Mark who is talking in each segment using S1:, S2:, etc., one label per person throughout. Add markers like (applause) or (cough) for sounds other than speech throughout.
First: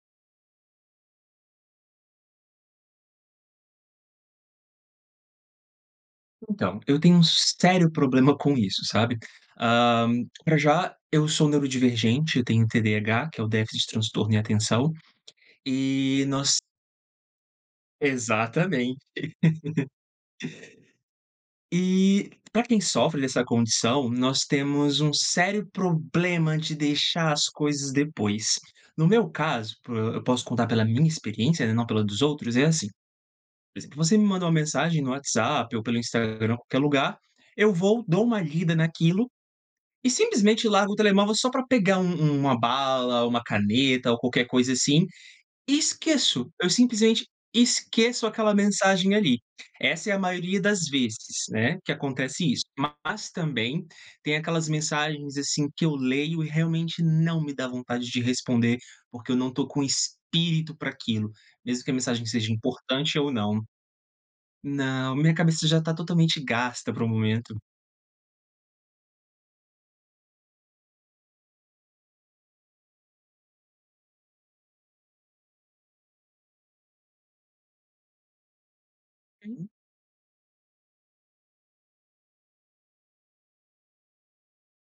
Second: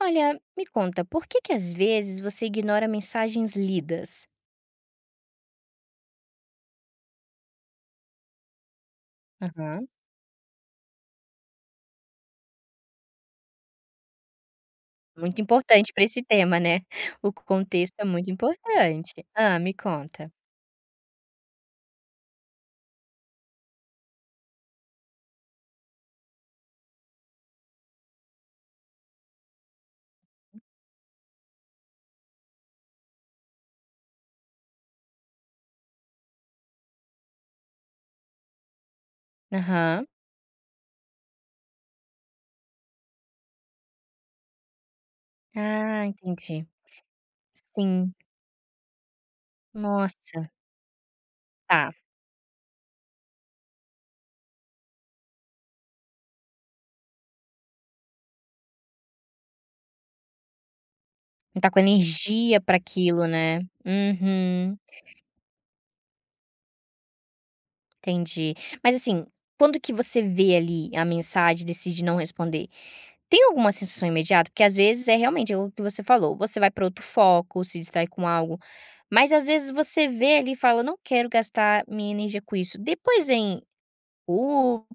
S1: Olha, me conta, por que que às vezes você ignora mensagens lidas?
S2: Então, eu tenho um sério problema com isso, sabe.
S1: Aham.
S2: Hã, pra já eu sou neurodivergente, eu tenho TDH, que é o déficit de transtorno e atenção,
S1: Muito importante pra esse
S2: eh,
S1: tema
S2: nós
S1: né. O con contexto é muito
S2: Exatamente.
S1: importante. Hã me
S2: (laughs)
S1: conta.
S2: Eh, pra quem sofre dessa condição, nós temos um sério problema de deixar as coisas depois. No meu caso, por eu posso contar pela minha experiência, na não pela dos outros, é assim. Por exemplo, você me mandou uma mensagem no WhatsApp ou pelo Instagram, qualquer lugar, eu vou dou uma lida naquilo
S1: Aham.
S2: e simplesmente largo o telemóvel só pra pegar um um uma bala, uma caneta ou qualquer coisa assim e
S1: Ah,
S2: esqueço.
S1: entendi.
S2: Eu simplesmente
S1: Sim.
S2: esqueço aquela mensagem, ali. Essa é a
S1: Nossa!
S2: maioria das vezes, né, que
S1: Tá.
S2: acontece isso. Mas, também tem aquelas mensagens, assim, que eu leio e realmente não me dá vontade de responder, porque eu não tô com espírito pra aquilo,
S1: Não tá com
S2: mesmo que a mensagem seja
S1: energia pra
S2: importante
S1: aquilo,
S2: ou
S1: né.
S2: não
S1: Uhum.
S2: Não, minha cabeça já tá totalmente gasta para o momento.
S1: Entendi, mas assim, quando que você vê, ali, a mensagem e decide não responder. Tem alguma sensação imediata? Porque às vezes, é realmente é o que você falou, você vai pra outro foco, se distrai com algo, mas às
S2: Hum.
S1: vezes você vê, ali, e fala eu não quero gastar minha energia com isso. Depois vem culpa,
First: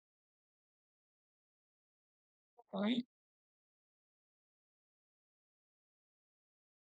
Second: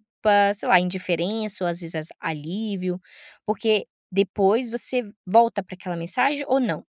S1: sei lá, indiferença ou às vezes as alívio,
S2: (unintelligible)
S1: porque depois você volta pra aquela mensagem ou não?